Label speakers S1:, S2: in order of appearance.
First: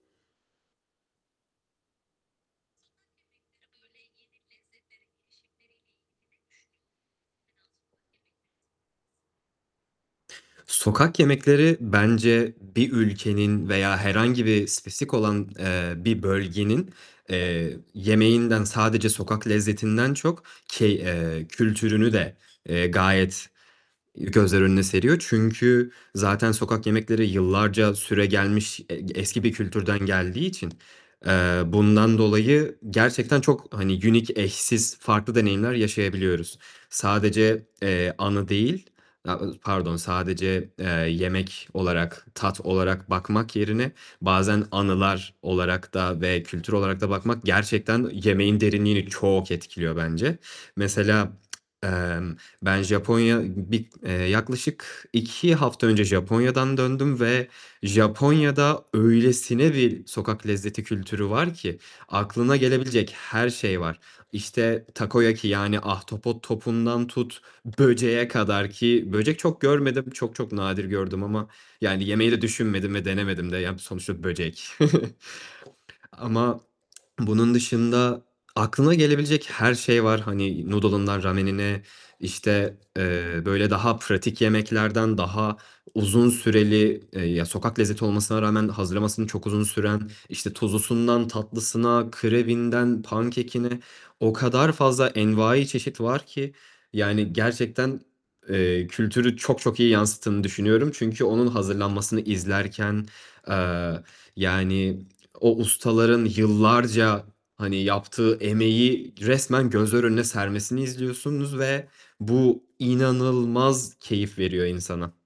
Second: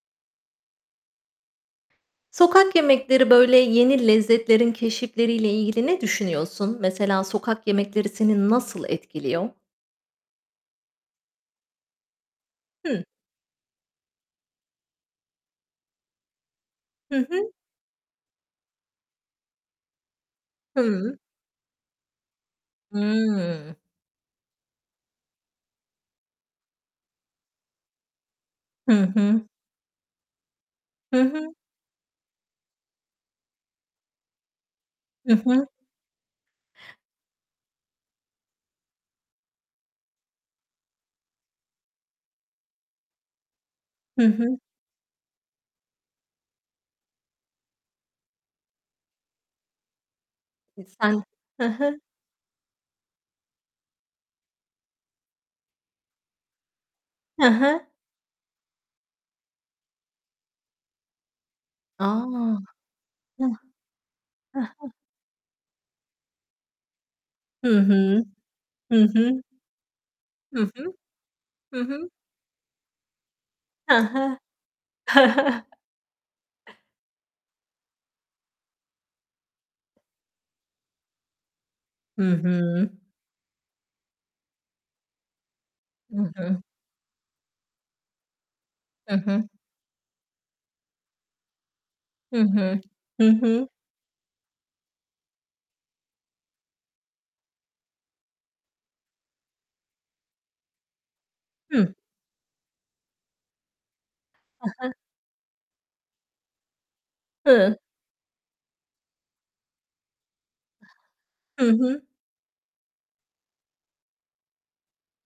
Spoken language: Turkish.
S1: Sokak yemekleri, böyle, yeni lezzetlerin keşifleriyle ilgili ne düşünüyorsun? Mesela sokak yemekleri seni nasıl etkiliyor?
S2: Sokak yemekleri bence bir
S1: Hı.
S2: ülkenin veya herhangi bir spesifik olan, eee, bir bölgenin,
S1: Hı hı.
S2: eee, yemeğinden, sadece sokak lezzetinden çok key
S1: Hıı.
S2: eee, kültürünü de, eee, gayet
S1: Hıı.
S2: gözler önüne seriyor. Çünkü zaten sokak yemekleri yıllarca süregelmiş
S1: Hı
S2: e
S1: hı.
S2: eski bir kültürden geldiği için,
S1: Hı
S2: eee,
S1: hı.
S2: bundan dolayı gerçekten çok hani, unique, eşsiz,
S1: Hı
S2: farklı
S1: hı.
S2: deneyimler yaşayabiliyoruz. Sadece, eee, anı değil, [unintelligible] pardon, sadece, eee, yemek olarak, tat olarak bakmak yerine
S1: Hı hı.
S2: bazen anılar olarak da ve kültür olarak da bakmak gerçekten yemeğin derinliğini çok etkiliyor bence.
S1: [unintelligible] Sen
S2: Mesela,
S1: Hı hı.
S2: emm, ben Japonya bir eee, yaklaşık 2 hafta önce Japonya'dan döndüm
S1: Hı
S2: ve
S1: hı
S2: Japonya'da öylesine bir sokak lezzeti kültürü var ki
S1: A!
S2: aklına gelebilecek her
S1: Hıh.
S2: şey var.
S1: Hı
S2: İşte,
S1: hı.
S2: Takoyaki, yani ahtapot topundan tut,
S1: Hıı.
S2: böceğe kadar
S1: Hı
S2: ki, böcek
S1: hı.
S2: çok görmedim, çok çok
S1: Hı
S2: nadir
S1: hı.
S2: gördüm ama
S1: HI
S2: yani
S1: hı.
S2: yemeyi de düşünmedim ve denemedim de. Yani
S1: Ha
S2: sonuçta
S1: ha.
S2: böcek. Ama, bunun dışında aklına gelebilecek her şey var, hani Noodle'ından, Ramen'ine,
S1: Hı
S2: işte,
S1: hı.
S2: eee, böyle, daha pratik yemeklerden daha uzun
S1: Hı hı.
S2: süreli, ya sokak lezzeti olmasına rağmen
S1: Hı
S2: hazırlaması
S1: hı.
S2: çok uzun süren, işte tuzlusundan tatlısına,
S1: Hı hı.
S2: krebinden
S1: Hı hı.
S2: pankekine o kadar fazla envai çeşit var ki yani, gerçekten, eee, kültürü çok çok iyi yansıttığını düşünüyorum; çünkü onun
S1: Hı.
S2: hazırlanmasını izlerken, eee,
S1: A ha.
S2: yani o ustaların yıllarca,
S1: Hıı.
S2: hani, yaptığı emeği resmen gözler önüne sermesini izliyorsunuz
S1: Hı
S2: ve
S1: hı.
S2: bu inanılmaz keyif veriyor insana.